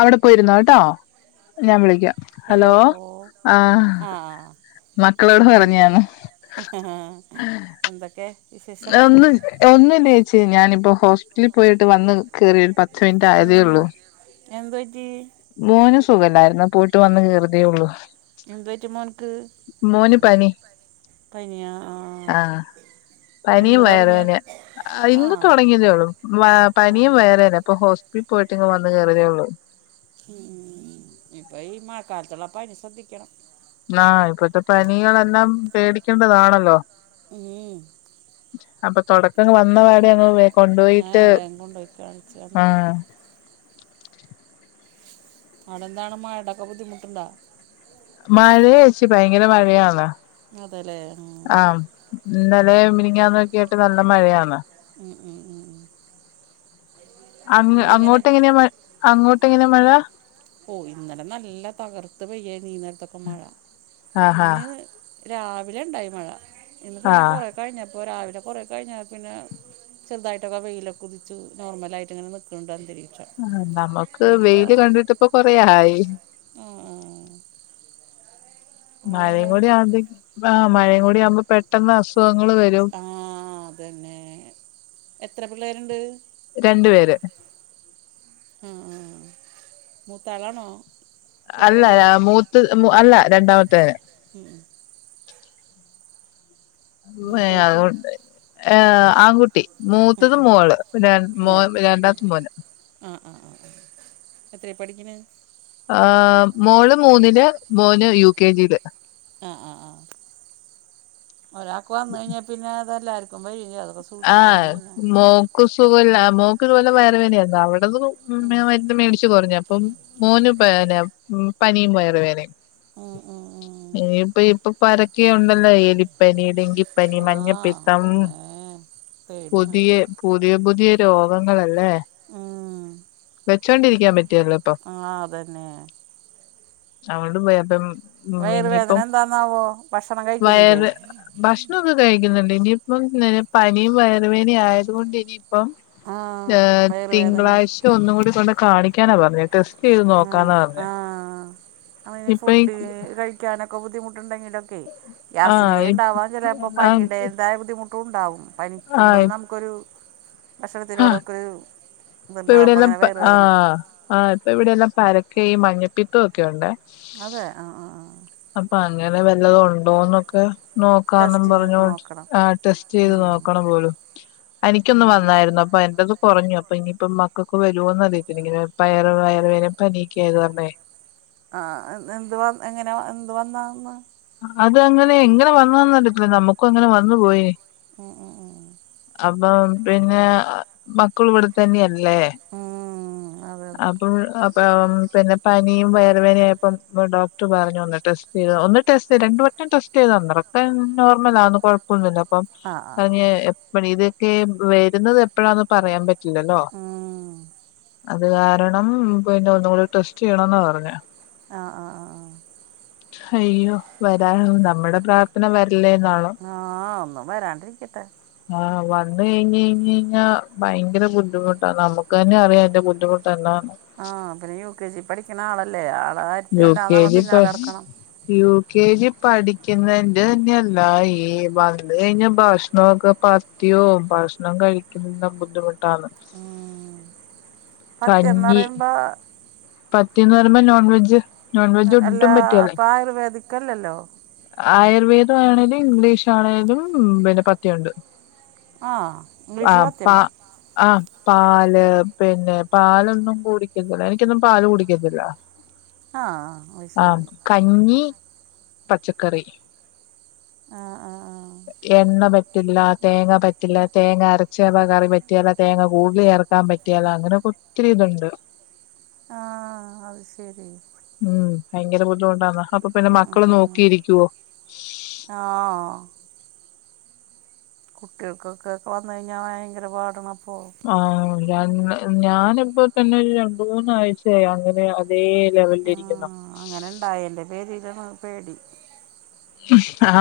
അവിടെ പോയിരുന്നോട്ടോ. ഞാൻ വിളിക്കാം ഹലോ ആഹ് ആഹ് മക്കളോട് പറഞ്ഞാണ്. ഹ ഹ ഹ എന്തക്കെ ഒന്ന്വിലെ ഒന്നില്ലെച്ചി ഞാനിപ്പോ ഹോസ്പിറ്റി ൽ പോയിട്ട് വന്ന് കേറിയ രു പ ത്തിൻറ്റായേതേ ഉം ഉള്ളു. എന്ത് പറ്റി മോന് സുഖല്ലര്ന്ന് പോയിട്ട് വന്ന് കറിതേള്ളൂ. എന്ത് പറ്റി മോൻക്ക് പനി പനിയാ ആഹ് പനിയും എന്ന് വയറു തൊടങ്ങിയാ വേദന. ഇന്ന് ആഹ് തൊടങ്ങിയതേള്ളൂ പനിയും ആഹ് വയറ് പ്പോ ഹോസ്പിൽ പോയിട്ട് ഇങ്ങ് വന്ന് കേറിതെള്ളൂ ഉംഉം ഉം ഉം ഇപ്പൊ ഈ മയ ക്കാലത്തുള്ളപ്പനി ശ്രദ്ധിക്കണം. ആഹ് ഇപ്പത്തെ പനികളെല്ലാം പേടിക്കണ്ടതാണല്ലോ? ഉം അപ്പൊ തൊടക്ക വന്ന പാടെങ്ങ് കൊണ്ടോ യിട്ട് ഏഹ് വേഗം കൊണ്ടോയി കാണിച്ച നന്നായി ആഹ് അവിടെന്താണ് മഴടക്ക ബുദ്ധിമുട്ടുണ്ടോ മഴയെച്ചി ഭയങ്കര മഴയാണ്. അതല്ലേ ആഹ് ഇന്നലെ മിനിങ്ങാന്നുവക്കയിട്ട് നല്ല മഴയാന്ന് ഉം ഉം ഉം ഉം അങ്ങ് ഇന്നെങ്ങനെ അങ്ങോട്ട് എങ്ങനെയാ മഴ അങ്ങോട്ട എങ്ങനെയാ മഴ ഓ ഇന്നലെ നല്ല തകർത്ത് പെയ്യാരുന്നു ഈനേരത്തൊക്കെ മഴ ആഹാ ഇന്ന് രാവിലെ ഉണ്ടായി മഴ ഇന്ന് പിന്നെ ആഹ് കുറെ കഴിഞ്ഞപ്പോൾ രാവിലെ കുറ കഴിഞ്ഞാൽ പിന്നെ ചെറുതായിട്ടൊക്ക വെയിലൊക്കെ കുതിച്ച് നോർമലയിട്ട ഇങ്ങനെ നിൽക്കുന്നുണ്ട് അന്തരീ ആഹ് നമുക്ക് വെയില് കണ്ടിട്ടപ്പ കൊറയായി ആഹ് ആഹ് മഴയും ആകുമ്പോഴും കു കൂടിയകുമ്പോ ആ മഴയും കൂടി ആകുമ്പോ പെട്ടെന്ന് അസുഖങ്ങള് വരും ആഹ് അതന്നെ എത്ര പിള്ളേരുണ്ട്. രണ്ടു പേര് ആഹ് ആഹ് മൂത്തളാണോ അല്ല മൂത്ത് അല്ല രണ്ടാമത്തേന് ഉം ഉം ഏ മൂത്തോട്ടി അതുകൊണ്ട് ഏ ആൺകുട്ടി ഉം മൂത്തത് ഉം. മോള് പിന്നെ രണ്ടാമത്തത് മോന് ആഹ് ആഹ് ആഹ് എത്രയെ പഠിക്കുണ് ആ മോള് മൂന്നില് മോന് യു കെ ജിയില് ആഹ് ആഹ് ആഹ് ഒരാക്ക് വന്ന് കഴിഞ്ഞാൽ പിന്നെ അതെല്ലാർക്കും വരൂല്ലേ അതൊക്കെ സൂക്ഷിക്കണം ആഹ് പിന്നെ മോക്ക് സുഖല്ല മോക്ക് ഇത് പോലെ വയറ് വേദനയായിരുന്നു അവിടന്ന് ഉം. മുന്നേ മരുന്ന് മേടിച്ചു കൊടുന്നേ അപ്പം മോന്ന് വേനയ പനിയും വയറു വേദനയും. ആഹ് ആഹ് ഇനിപ്പൊ ഇപ്പ പരക്കെയുണ്ടല്ലോ എലിപ്പനി ഡെങ്കിപ്പനി ആ മഞ്ഞപ്പിത്തം അതന്നെ പേടിയാണ് പുതിയെ പുതിയ പുതിയ രോഗങ്ങളല്ലേ ആഹ് വെച്ചൊണ്ടിരിക്കാൻ പറ്റുവല്ലോപ്പൊ ആഹ് അതന്നെ [unintelligible] ഇനിയിപ്പം വയറുവേദന എന്താന്നാവോ ഭക്ഷണം കഴിക്കണില്ലേ ഭക്ഷണം ഒക്കെ കഴിക്കുന്നുണ്ട് ഇനിയിപ്പം പനിയും വയറുവേനയും ആയതു കൊണ്ട് ഇനി അപ്പം ആ വയറുവേദന തിങ്കളാഴ്ച ഒന്ന് കൂടി കൊണ്ട് കാണിക്കാനാ പറഞ്ഞത് ടെസ് ആഹ് ആഹ് അപ്പൊ ഇനി ഇപ്പൊ ഈ ഫുഡ് കഴി ക്കാനൊക്കെ ബുദ്ധിമുട്ടുണ്ടെങ്കിലൊക്കെ ആ ഗ്യാസിന്റെണ്ടാവാൻ ചിലപ്പോ ആ പനിയടേതായ ബുദ്ധിമുട്ട് ട്ടുണ്ടാവും ആ പനിക്കുമ്പോഴും നമുക്കൊരു ഭക്ഷണത്തിനോടൊക്കെ ഒരു ഇതുണ്ടാവും അപ്പം അങ്ങനെ വയറുവേദനാ ആഹ് ഇപ്പൊ ഇവിടെയെല്ലാം പരക്കെ ഈ മഞ്ഞപ്പിത്തവും ഒക്കെയുണ്ടേ അതെ ആഹ് ആഹ് ആഹ് അപ്പൊ അങ്ങനെ വല്ലതും ഉണ്ടോന്നൊക്കെ നോക്കാന്നും ടെസ്റ്റ് ചെയ്ത് പറഞ്ഞോക്കി നോക്കണം ആഹ് ടെസ്റ്റ് ചെയ്ത് ഉം. നോക്കണം പോലും എനിക്കൊന്ന് ഉം. വന്നായിരുന്നു അപ്പൊ എന്റെതും കുറഞ്ഞു അപ്പൊ ഇനിയിപ്പ മക്കൾക്ക് വരുമോന്ന് അറിയത്തില്ല ഇങ്ങന പയർ വയർ വേദന പനിയൊക്കെ ആയത് പറഞ്ഞേ ആ എന്ത് വ എങ്ങനെ എന്ത് വന്നാന്ന് അത് അങ്ങനെ എങ്ങനെ വന്നന്നറിയത്തില്ല നമ്മുക്കും അങ്ങനെ വന്നു പോയി ഉം ഉം ഉം ഉം അപ്പം പിന്നെ മക്കളും ഇവിടെത്തന്നെയല്ലേ ഉം അതെ അതെ അപ്പം അപ് പ്പം പിന്നെ പനിയും വയർവേനയായപ്പം ഡോക്ടർ പറഞ്ഞു ഒന്ന് ടെസ്റ്റ് ചെയ്ത് ഒന്ന് ടെസ്റ്റ് ചെയ് രണ്ട് വട്ടം ടെസ്റ്റ് അത്രൊക്കെ നോർമല ആന്ന് കുഴപ്പ അപ്പം ആ ആ ആ. പറഞ്ഞ എപ്പ ഇതൊക്കെ വരുന്നത് എപ്പോഴാന്ന് പറയാൻ പറ്റില്ലല്ലോ ആഹ് അത് കാരണം പിന്നെ ഒന്നുകൂടി ടെസ്റ്റ് ചെയ്യണന്നാ പറഞ്ഞെ ആഹ -ആ -ആ- ആ് അയ്യോ വരാ നമ്മുടെ പ്രാർത്ഥന വരല്ലേ എന്നാണോ ആഹ ഒന്നും വരാണ്ടിരിക്കട്ടെ ആഹ് വന്നു കഴിഞ് കഴിഞ് കഴിഞ്ഞാ ഭയങ്കര ബുദ്ധിമുട്ടാണ് നമുക്ക് തന്നെ അറിയാം എന്റെ ബുദ്ധിമുട്ട് എന്താന്ന് ആ പിന്നെ യു കെ ജി പഠിക്കണ ആളല്ലേ യു ആളല്ലാ കെ നമ്മ ജി പിന്നാലെ എടക്കണം യു കെ ജി പഠിക്കുന്നന്റെ [unintelligible] ഈ വന്ന് കഴിഞ്ഞ ഭക്ഷണൊക്കെ എത്തിയോ ഭക്ഷണം കഴിക്കുന്ന ബുദ്ധിമുട്ടാണ് ഉ പറ്റന്ന് പറയുമ്പോ പറ്റീന്ന് പറയ്പോ നോൺ വെജ് നോൺ വെജ് ഒട്ടും അല്ലാ അപ്പൊ ആയുർവേദിക്ല്ലല്ലോ ആയുർവേദമാണെങ്കലും ഇംഗ്ലീഷ് ആണേങ്കലും പിന്നെ പറ്റിയൊണ്ട് ആഹ ഇംഗ്ലീഷില് പത്തിയണ്ടോ ആഹ പാല് പിന്നെ പാലൊന്നും കുടിക്കത്തില്ല എനിക്കൊന്നും പാല് കുടിക്കത്തില്ല [unintelligible] ആ ആ ആഹ്ശേരി കഞ്ഞി പച്ചക്കറി ആഹ ആഹ ആഹ എണ്ണ പറ്റില്ല തേങ്ങ പറ്റില്ല തേങ്ങ അരച്ചകറി പറ്റിയാല തേങ്ങ [unintelligible] പറ്റിയാല അങ്ങനൊക്കെ ഒത്തിരി ഇതുണ്ട് ആഹ അത് ശരി ഉം ഭയങ്കര ബുദ്ധിമുട്ടാന്ന അപ്പൊ പിന്നെ മക്കള് നോക്കിയിരിക്കുവോ [unintelligible] കുട്ടികൾക്കൊക്കെക്കെ വന്ന കഴിഞ്ഞാൽ ഭയങ്കര പാടണപ്പൊ ആ ര ഞാനിപ്പോ തന്നെ ഒരു രണ്ട് മൂന്നാഴ്ചയായി അങ്ങനെ അതേ ആ ലെവലിരിക്കുണു [unintelligible] പേരിലാണ് പേടി ആഹ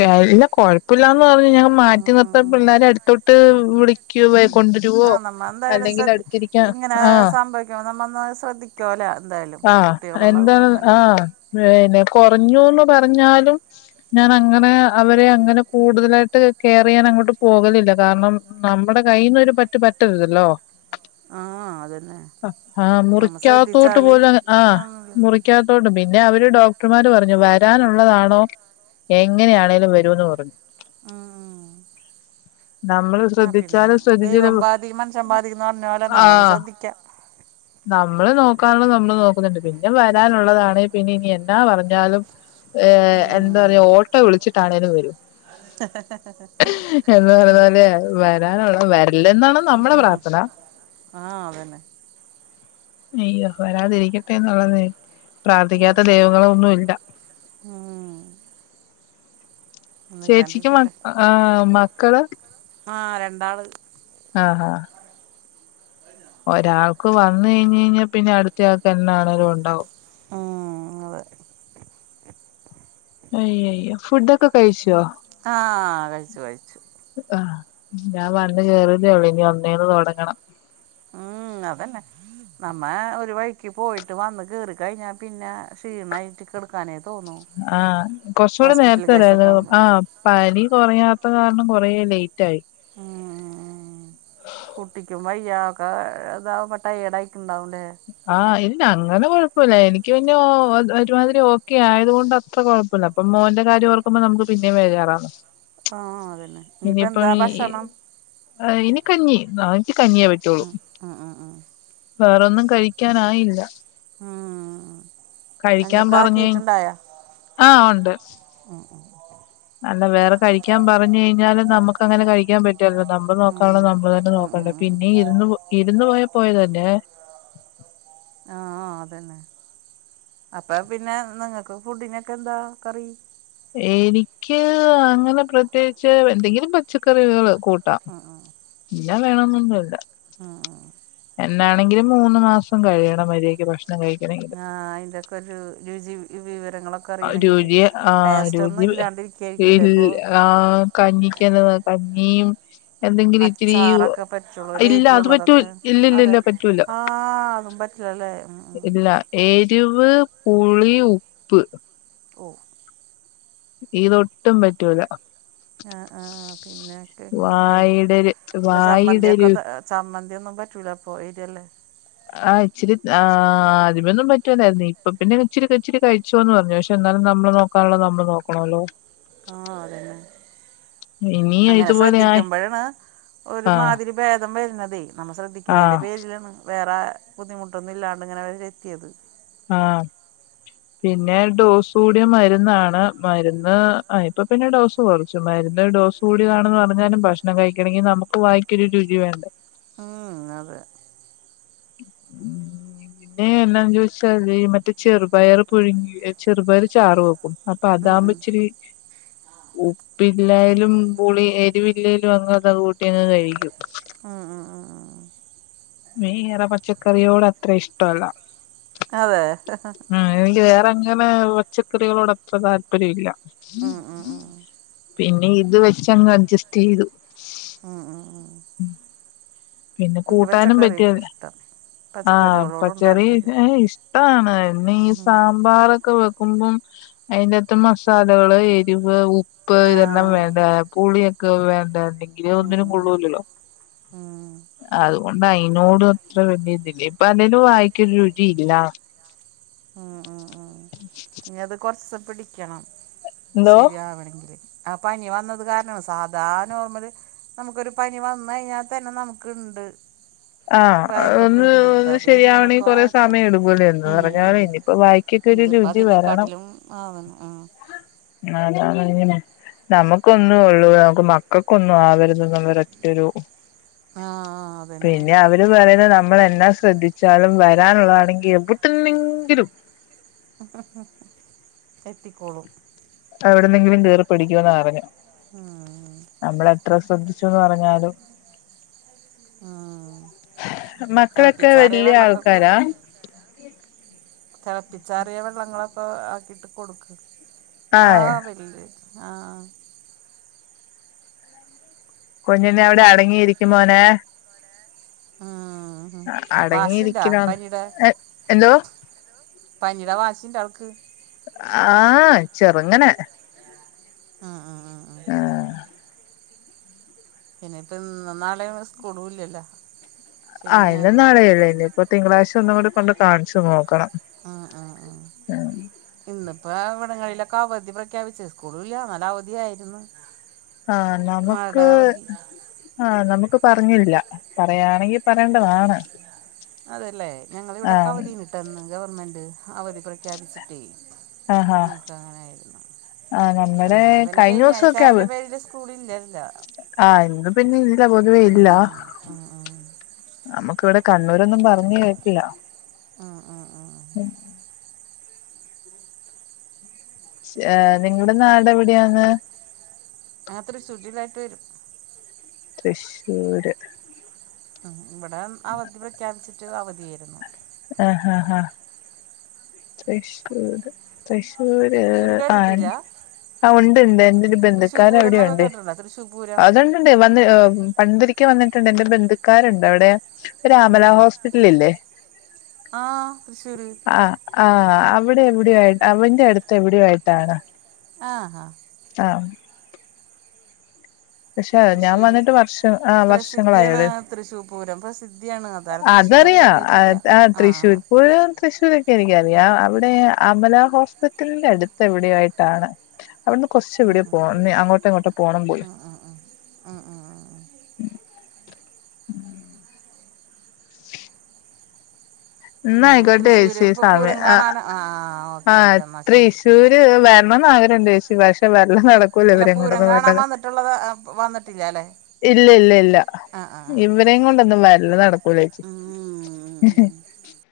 വല്ല കൊഴപ്പില്ലന്ന് പറഞ്ഞെഞാ ഉം മാറ്റി ഉം നിർത്താൻ ഉം ഉം. പിള്ളേരെ അടുത്തോട്ട് വിളിക്കോ ഉം. കൊണ്ടരുവോ ആ നമ്മൾ എന്തായാലും അല്ലെങ്കിൽ ശ്രദ്ധ അടുത്തിരി ഇങ്ങനെ സംഭവിക്കുമ്പ നമ്മന്ന് ശ്രദ്ധിക്കാവുല്ലേ എന്തായാലും ആഹ് കുട്ടികളുള്ള എന്താണ് കൂടുംബല്ലേ ആഹ് പിന്നെ കുറഞ്ഞൂന്ന് പറഞ്ഞാലും ഞാൻ അങ്ങനെ അവരെ അങ്ങനെ കൂടുതലായിട്ട് കെയർ ചെയ്യാൻ അങ്ങോട്ട് പോകലില്ല കാരണം നമ്മുടെ കയ്യിന്ന് ഒര് പറ്റ് പറ്റരുതല്ലോ ആ അതന്നെ ആ നമ്മൾ മുറിക്കാത്തോട്ട് ശ്രദ്ധിച്ചാൽ പോല ആഹ നന്നല്ലേ മുറി ക്കാത്തോണ്ട് പിന്നെ അവര് ഡോക്ടർമാർ പറഞ്ഞു വരാനുള്ളതാണോ എങ്ങനെയാണേങ്കലും വരുന്ന് പറഞ്ഞു ആഹ ആ നമ്മള് പിന്നെ ശ്രദ്ധിച്ചാലും ദൈവം ശ്രദ്ധിച്ചില്ലങ്കിലും ബാധിക്കും മനുഷ്യൻ ബാധിക്കുന്ന പറഞ്ഞ പോലെ നമ്മൊന്ന് ആഹ ശ്രദ്ധിക്കാം നമ്മള് നോക്കാാനുള്ളത് നമ്മള് നോക്കുന്നുണ്ട് പിന്നെ വരാനുള്ളതാണങ്കി പിന്നെ ഇനി എന്താ പറഞ്ഞാലും ഏ... എന്താ പറയാ ഉം. ഓട്ടോ വിളിച്ചിട്ടാണേിലും വരും എന്ന് പറഞ്ഞപോലെയായി വരാനുള്ളത് വരട്ടെ ഹ് -ഹ് ആഹ അതെന്നെ അയ്യോ വരാതിരിക്കട്ടെ എന്നുള്ളത് പ്രാർത്ഥിക്കാത്ത ദൈവങ്ങളൊന്നുല്ല ഉം ഒന്നും ചേച്ചിക്ക് മ ഇല്ലാണ്ടിരിക്കട്ടെ ആ മക്കള്? ആ രണ്ടാള് ആഹ ആഹ [unintelligible] ഒരാൾക്ക് വന്ന് കയിഞ്ഞ് കയിഞ്ഞാൽ പിന്നെ അടുത്തയാൾക്ക് എന്നാണെങ്കിലും ഉണ്ടാവും ആ അതെ അയ്യോയ്യോ ഫുഡൊക്കെ കയിച്ചോ? ആഹ കഴിച്ചു കഴിച്ചു ആഹ ഞാൻ വന്ന് കേറിതേള്ളൂ ഇനി ഒന്നേന്ന് തുടങ്ങണം ഉം അതന്നെ നമ്മ ഒരു വഴിക്ക് പോയിട്ട് വന്ന് കേറി കഴിഞ്ഞാ പിന്നെ ക്ഷീണായിട്ട് കിടക് ക്കാനേ തോന്നു ആഹ് കൊറച്ചുകൂടി നേരത്തെ കേസൊക്കെ വരായിരുന്നു ആകുമ്പോൾ ആഹ പനി കുറയാത്ത കാരണം കുറേ ലേ ഉം ഉ ഉ കുട്ടി ട്ടിക്കും വയ്യ ഒക്കെ ഇതാ ട്ടയേർഡ് ആയിട്ടുണ്ടാവുംല്ലേ ആഹ് ഇല്ല അങ്ങനെ കൊഴപ്പില്ല എനിക്ക് പിന്ന ഒരുമാതിരി ഓക്കെ ആയത് കൊണ്ട് അത്ര കൊഴപ്പില്ല അപ്പം മോന്റെ കാര്യം ഓർക്കുമ്പോ നമുക്ക് പിന്നേ വേജാറാ ആഹ അതന്നെ ഇനിപ്പാ എന്താ ഭക്ഷണം? അയ്നി കഞ്ഞി അവനിക്ക് കഞ്ഞിയേ പറ്റുള്ളൂ ആഹ ആഹ ആഹ ആഹ വേറൊന്നും കഴിക്കാനായില്ല ഉം കഞ്ഞിയൊക്കെ ആക്കീട്ടുണ്ടായ ആ് ഉണ്ട് ഉം ഉം അല്ല വേറെ കഴിക്കാൻ പറഞ്ഞു കഴിഞ്ഞാലും നമുക്ക് അങ്ങനെ കഴിക്കാൻ പറ്റുമോ? ഇല്ല നമ്മൾ ഉം നോക്കാനുള്ളോ നമ്മൾ തന്നെ ഉം ഉം നോക്കണ്ടേ ഉം പിന്നെ ഇരുന്ന് പോയാ പോയ പോയതന്നെ ആഹ അതന്നെ അപ്പൊ പിന്നെ നിങ്ങക്ക് ഫുഡിനൊക്കെ എന്താ കറി എനിക്ക് അങ്ങനെ പ്രത്യേകിച്ച് എന്തെങ്കിലും പച്ചക്കറികൾ കൂട്ടാം ആഹ് ആഹ് ഇന്നത് വേണന്നൊന്നുല്ല ആഹ ആഹ് എന്നാണെങ്കിലും മൂന്ന് മാസം കഴിയണം മര്യാക്ക് ഭക്ഷണം കഴിക്കണ ആ് അതിന്റെക്കെ ഒരു രുചി വിവരങ്ങളൊക്കെ അറിയണെങ്കില് രുചിയ ആ ടേസ്റ്റ് ഒന്നും രുചി ഇല്ലാണ്ടിരിക്കായിരിക്കുംല്ലേ ഇപ്പൊ ഇല്ല ആ കഞ്ഞക്ക്ന്ത കഞ്ഞിയും എന്തെങ്കിലും ഇത്തിരി അച്ചാറൊക്കെ പറ്റുള്ളൂ ഇല്ല അത് പറ്റൂ ഇല്ല ഇല്ല ഇല്ല പറ്റൂല്ല ആഹ് അതും പറ്റില്ലല്ലേ ഉം ഉം ഇല്ല എരിവ് പുളി ഉപ്പ് ഓ ഈതൊട്ടും പറ്റൂല ആ ആഹ പിന്നെ ഒക്കെ ഇങ്ങനെയ വായുടെ വായുടെ ചമ്മന്തിക്കെ രു ചമ്മന്തിയൊന്നും പറ്റൂലപ്പോ ഏരിയല്ലേ ആഹ് ഇച്ചരി ആ്ദ്യമൊന്നും പറ്റുല്ലായിരുന്നു ഇപ്പൊ പിന്നെ ഇച്ചിരി ഇച്ചിരി കഴിച്ചോന്ന് പറഞ്ഞു പക്ഷെ എന്നാലും നമ്മള് നോ നോക്കാനുള്ള നമ്മള് നോക്കണമല്ലോ ആഹ അതെന്നെ ഇനി അങ്ങനെ ഇതുപോലെ ആയി ശ്രദ്ധിക്കുമ്പോഴാണ് ആ ഒരുമാതിരി ഭേദ ം വരുന്നതെ നമ്മൾ ആ ശ്രദ്ധിക്കണേതിന്റെ പേരിലാണ് വേറെ ബുദ്ധിമുട്ടൊന്നും ഇല്ലാണ്ട് ഇങ്ങനെ അവരെ എത്തിയത് ആഹ പിന്നെ ഡോസ് കൂടിയ മരുന്നാണ് മരുന്ന് ഇപ്പൊ പിന്നെ ഡോസ് കുറച്ച് മരുന്ന ഒരു ഡോസ് കൂടിയതാണെന്ന് പറഞ്ഞാലും ഭക്ഷണം കഴിക്കണെങ്കിൽ നമുക്ക് വായിക്കൊരു രുചി വേണ്ട ഉം അതെ മ് പി എന്നാന്ന് ചോദിച്ചാല് ഈ മറ്റേ ചെറുപയർ പുഴുങ്ങി ചെറുപയർ ചാറു വേ അപ്പൊ ഉം, അതാമ്പ ഉം. ഇച്ചിരി ഉപ്പില്ലായാലും പുളി എരിവില്ലലും അങ്ങ് അത് കൂട്ടിങ്ങ് കഴിക്കും ആഹ് ആഹ് ആഹ് മീറ പച്ചക്കറിയോട് അത്ര ഇഷ്ടല്ല അതെ ഹ് ഹ് എനിക്ക് വേറെങ്ങനെ പച്ചക്കറികളോട് അത്ര താല്പര്യ ഇല്ല ഉം, ഉം, ഉം. പിന്നെ ഇത് വെച്ചങ്ങ് അഡ്ജസ്റ്റ് ചെയ്തു ആഹ് ഉം ഉം പിന്നെ കൂ എനിക്ക് പച്ചക്കറി പറ്റിയ ഇഷ്ടം ആഹ് പച്ചക്കറികളോടും ചെറിയ താല്പര്യം ഇഷ്ടമാണ് ഇ ഉം. സാമ്പാരൊക്കെ വെക്കുമ്പം അതിന്റെത്ത് മസാലകള് എരിവ് ഉ പ്പ് ആ ഇതെല്ലാം വേണ്ട പുളിയൊക്കെ വേണ്ടല്ലെങ്കിൽ ഇങ്ങനെ ഉം, ഒന്നിനും ഉം, കൊള്ളൂല്ലല്ലോ ഉം. അതുകൊണ്ട് അയിതിനോട് അത്ര വല്യ ഇതില്ലേ ഇപ്പൊ അതിനും വായിക്കരു രുചി ഇല്ല ഉം ഉം ഉം ഇനി അത് കുറച്ച് പിടിക്കണം എന്തോ ശരിയാവണമെങ്കിൽ ആഹ് പനി വന്നത് കാരണംമാണ് സാധാരണ നോർമ്മല് നമുക്കൊരു പനി വന്ന് കഴിഞ്ഞാൽ തന്നെ നമുക്ക്ണ്ട് ആഹ ഒന്ന് ഒന്ന് പിന്നെ ശരിയാവണെങ്കിൽ ഇങ്ങനൊക്കെ കൊറെേ ആയപ്പോൾ സമയം ഇടുപൂലേ എന്ന് ഉം പറഞ്ഞാ ഉം ഇനിയിപ്പോ വായിക്കൊക്കെ ഒരു ഇതിപ്പോൾ രുചി വരണം അതിനെക്കാട്ടിലും ആവുന്നു ആ ആതങ്ങനെ നമുക്കൊന്നും ഉള്ളൂ നമുക്ക് മക്കൾക്കൊന്നും ആവരുന്ന ന ഒര ഒറ്റൊരു ആഹ് ആഹ് പിന്നെ അവര് പറയുന്ന നമ്മൾ എന്നാ ശ്രദ്ധിച്ചാലും വരാനുള്ളതാണെങ്കിൽ എവിട്ടെങ്കിലും ഹ ഹ എത്തിക്കോളും എവിടെന്നെങ്കിലും കേറി പിടിക്കുന്ന് പറഞ്ഞേ ഉം നമ്മൾ എത്ര ശ്രദ്ധിച്ചുന്ന് പറഞ്ഞാലും ഉം. മക്കളൊക്കെ തിളപ്പിച്ചാറിയ വലിയ വെള്ളമൊക്കെ ആൾക്കാരാ തിളപ്പിച്ചറിയ വെള്ളങ്ങളൊക്കെ ആക്കിട്ട് കൊടുക്ക് ആഹ് വല്യയ ആഹ് കൊഞ്ഞിനെ അവിടെ അടങ്ങിയിരിക്കുമോനെ ആഹാ വാശിണ്ടൊ അടങ്ങിയിരിക്കണോന്ന് പനീടെ എന്തോ പനീടെ വാശിണ്ട് വൾക്ക് ആഹ് ചെറുങ്ങനെ ആഹ് ആഹ് ആഹ് ആഹ് പിന്നെപ്പോ ഇന്ന് നാളെയും സ്കൂളല്ലല്ലോ ആഹ് എന്റെ നാട് ഏഴന്തിപ്പൂ തിങ്കളാഴ്ച ഒന്നും കൂടെ കൊണ്ട് യി കാണിച്ചു നോക്കണം ആഹ് ആഹ് ആഹ് ഇന്നിപ്പോ ഇവിടങ്ങളിലൊക്കെ അവധി പ്രഖ്യാപിച്ചത് സ്കൂള ഇല്ല എന്നാല അവധിയ ആയിരുന്നു ആഹ് നമുക്ക് ആഹ് നമുക്ക് പറഞ്ഞില്ല പറയാണെങ്കിൽ അതല്ലേ ഞങ്ങളിവിടെ ആഹ് കവതിന് പെട്ടെന്ന് ഗവണ്മെൻറ് അവധി പ്രഖ്യാപിച്ചിട്ടേ ആഹാ ഞങ്ങക്ക് അങ്ങനായിരുന്നു ആഹ് പക്ഷെ നമ്മടെ ഇന്ന് പിന്നെ കഴിഞ്ഞ ശനിയാഴ്ച ദിവസൊക്കെ അവ അയിന്റെ പേരില് സ്കൂളില്ലല്ലോ ആഹ് ഇന്ന് പിന്നെ ഇല്ല പൊതുവെ ഉം ഇല്ല ഉം ഉം നമ്മുക്ക് ഇവിടെ കണ്ണൂരൊന്നും പറഞ്ഞ് കേക്കില്ല ആഹ് ആഹ് ആഹ് ഉം നിങ്ങളുടെ നാട് എവിടെയാണ് അങ്ങതൊരു ശുചിപാക്കേജ് തൃശ്ശൂര് ഉമ് ഇവിടെ അവധി പ്രഖ്യാപിച്ചിട്ട് അവധിയായിരുന്നു. ആഹ് ആഹ് ആഹ് തൃശ്ശൂർ തൃശൂര് തൃശ്ശൂർ ആണ്. കേട്ടിട്ടില്ല ആഹ് ഉണ്ട്ണ്ട് എന്റെരു തൃശ്ശൂർ ബന്ധുക്കാര് പൂരം എന്നൊക്കെ അവിടെയുണ്ട് കേട്ടിട്ടുണ്ടോ തൃശ്ശൂർ പൂരം അത്ണ്ട് ണ്ട് വ് പണ്ടൊരിക്കെ വന്നിട്ടുണ്ട് എന്റെ ബന്ധുക്കാരുണ്ട് അവിടെ ഒരു അമല ഹോസ്പിറ്റലില്ലേ ആഹ് തൃശ്ശൂര് ആഹ് ആഹ് അവിടെ എവിടെയ് ആയിട്ട് അവന്റെ അടുത്ത് എവിടെയയിട്ടാണ്. ആഹ് ഹാ ആഹ് പക്ഷേ ഞാൻ തൃശ്ശൂർ വന്നിട്ട് വർഷം ആഹ് വർഷങ്ങളായോടെ തൃശൂപൂരം പ്രസിദ്ധ ധിയാണ്. അതറിയാ ആഹ് ആ തൃശൂർപൂരം തൃശ്ശൂരൊക്കെ എനിക്കറിയാം അവിടെ അമല ഹോസ്പിറ്റലിന്റെ അടുത്ത് എവിടെ ആയിട്ടാണ്. അവിടുന്ന് കുറച്ച് ഉം എവിടെ പോ അങ്ങോട്ടോ ഇങ്ങോട്ടോ പോണം പോലും. ആഹ് ആഹ് ആഹ് എന്ന പിന്നെ ആയിക്കോട്ടെ തൃശ്ശൂർ ചേച്ചി ഇപ്പോൾ സമയം പൂരം ആഹ് കാണാൻ ആ ഓക്കെ ആഹ് ഓക്കെ എന്നാൽ ശരി തൃശൂർ വരണംന്ന് ആഗ്രഹംണ്ട് ചേച്ചി പക്ഷെ വരല് നട നടക്കുല അല്ല പൂരം കാണാൻ ഇവങ്ങോണ്ടൊന്നുംഇല്ല വന്നിട്ടുള്ളത് ആ, വന്നിട്ടില്ല അല്ലേ ഇല്ല ഇല്ല ആ ആ ഇവ ആ ഇവരെ കൊണ്ടൊന്നും വല്ല നടക്കൂല. ഉം ഉം ഉം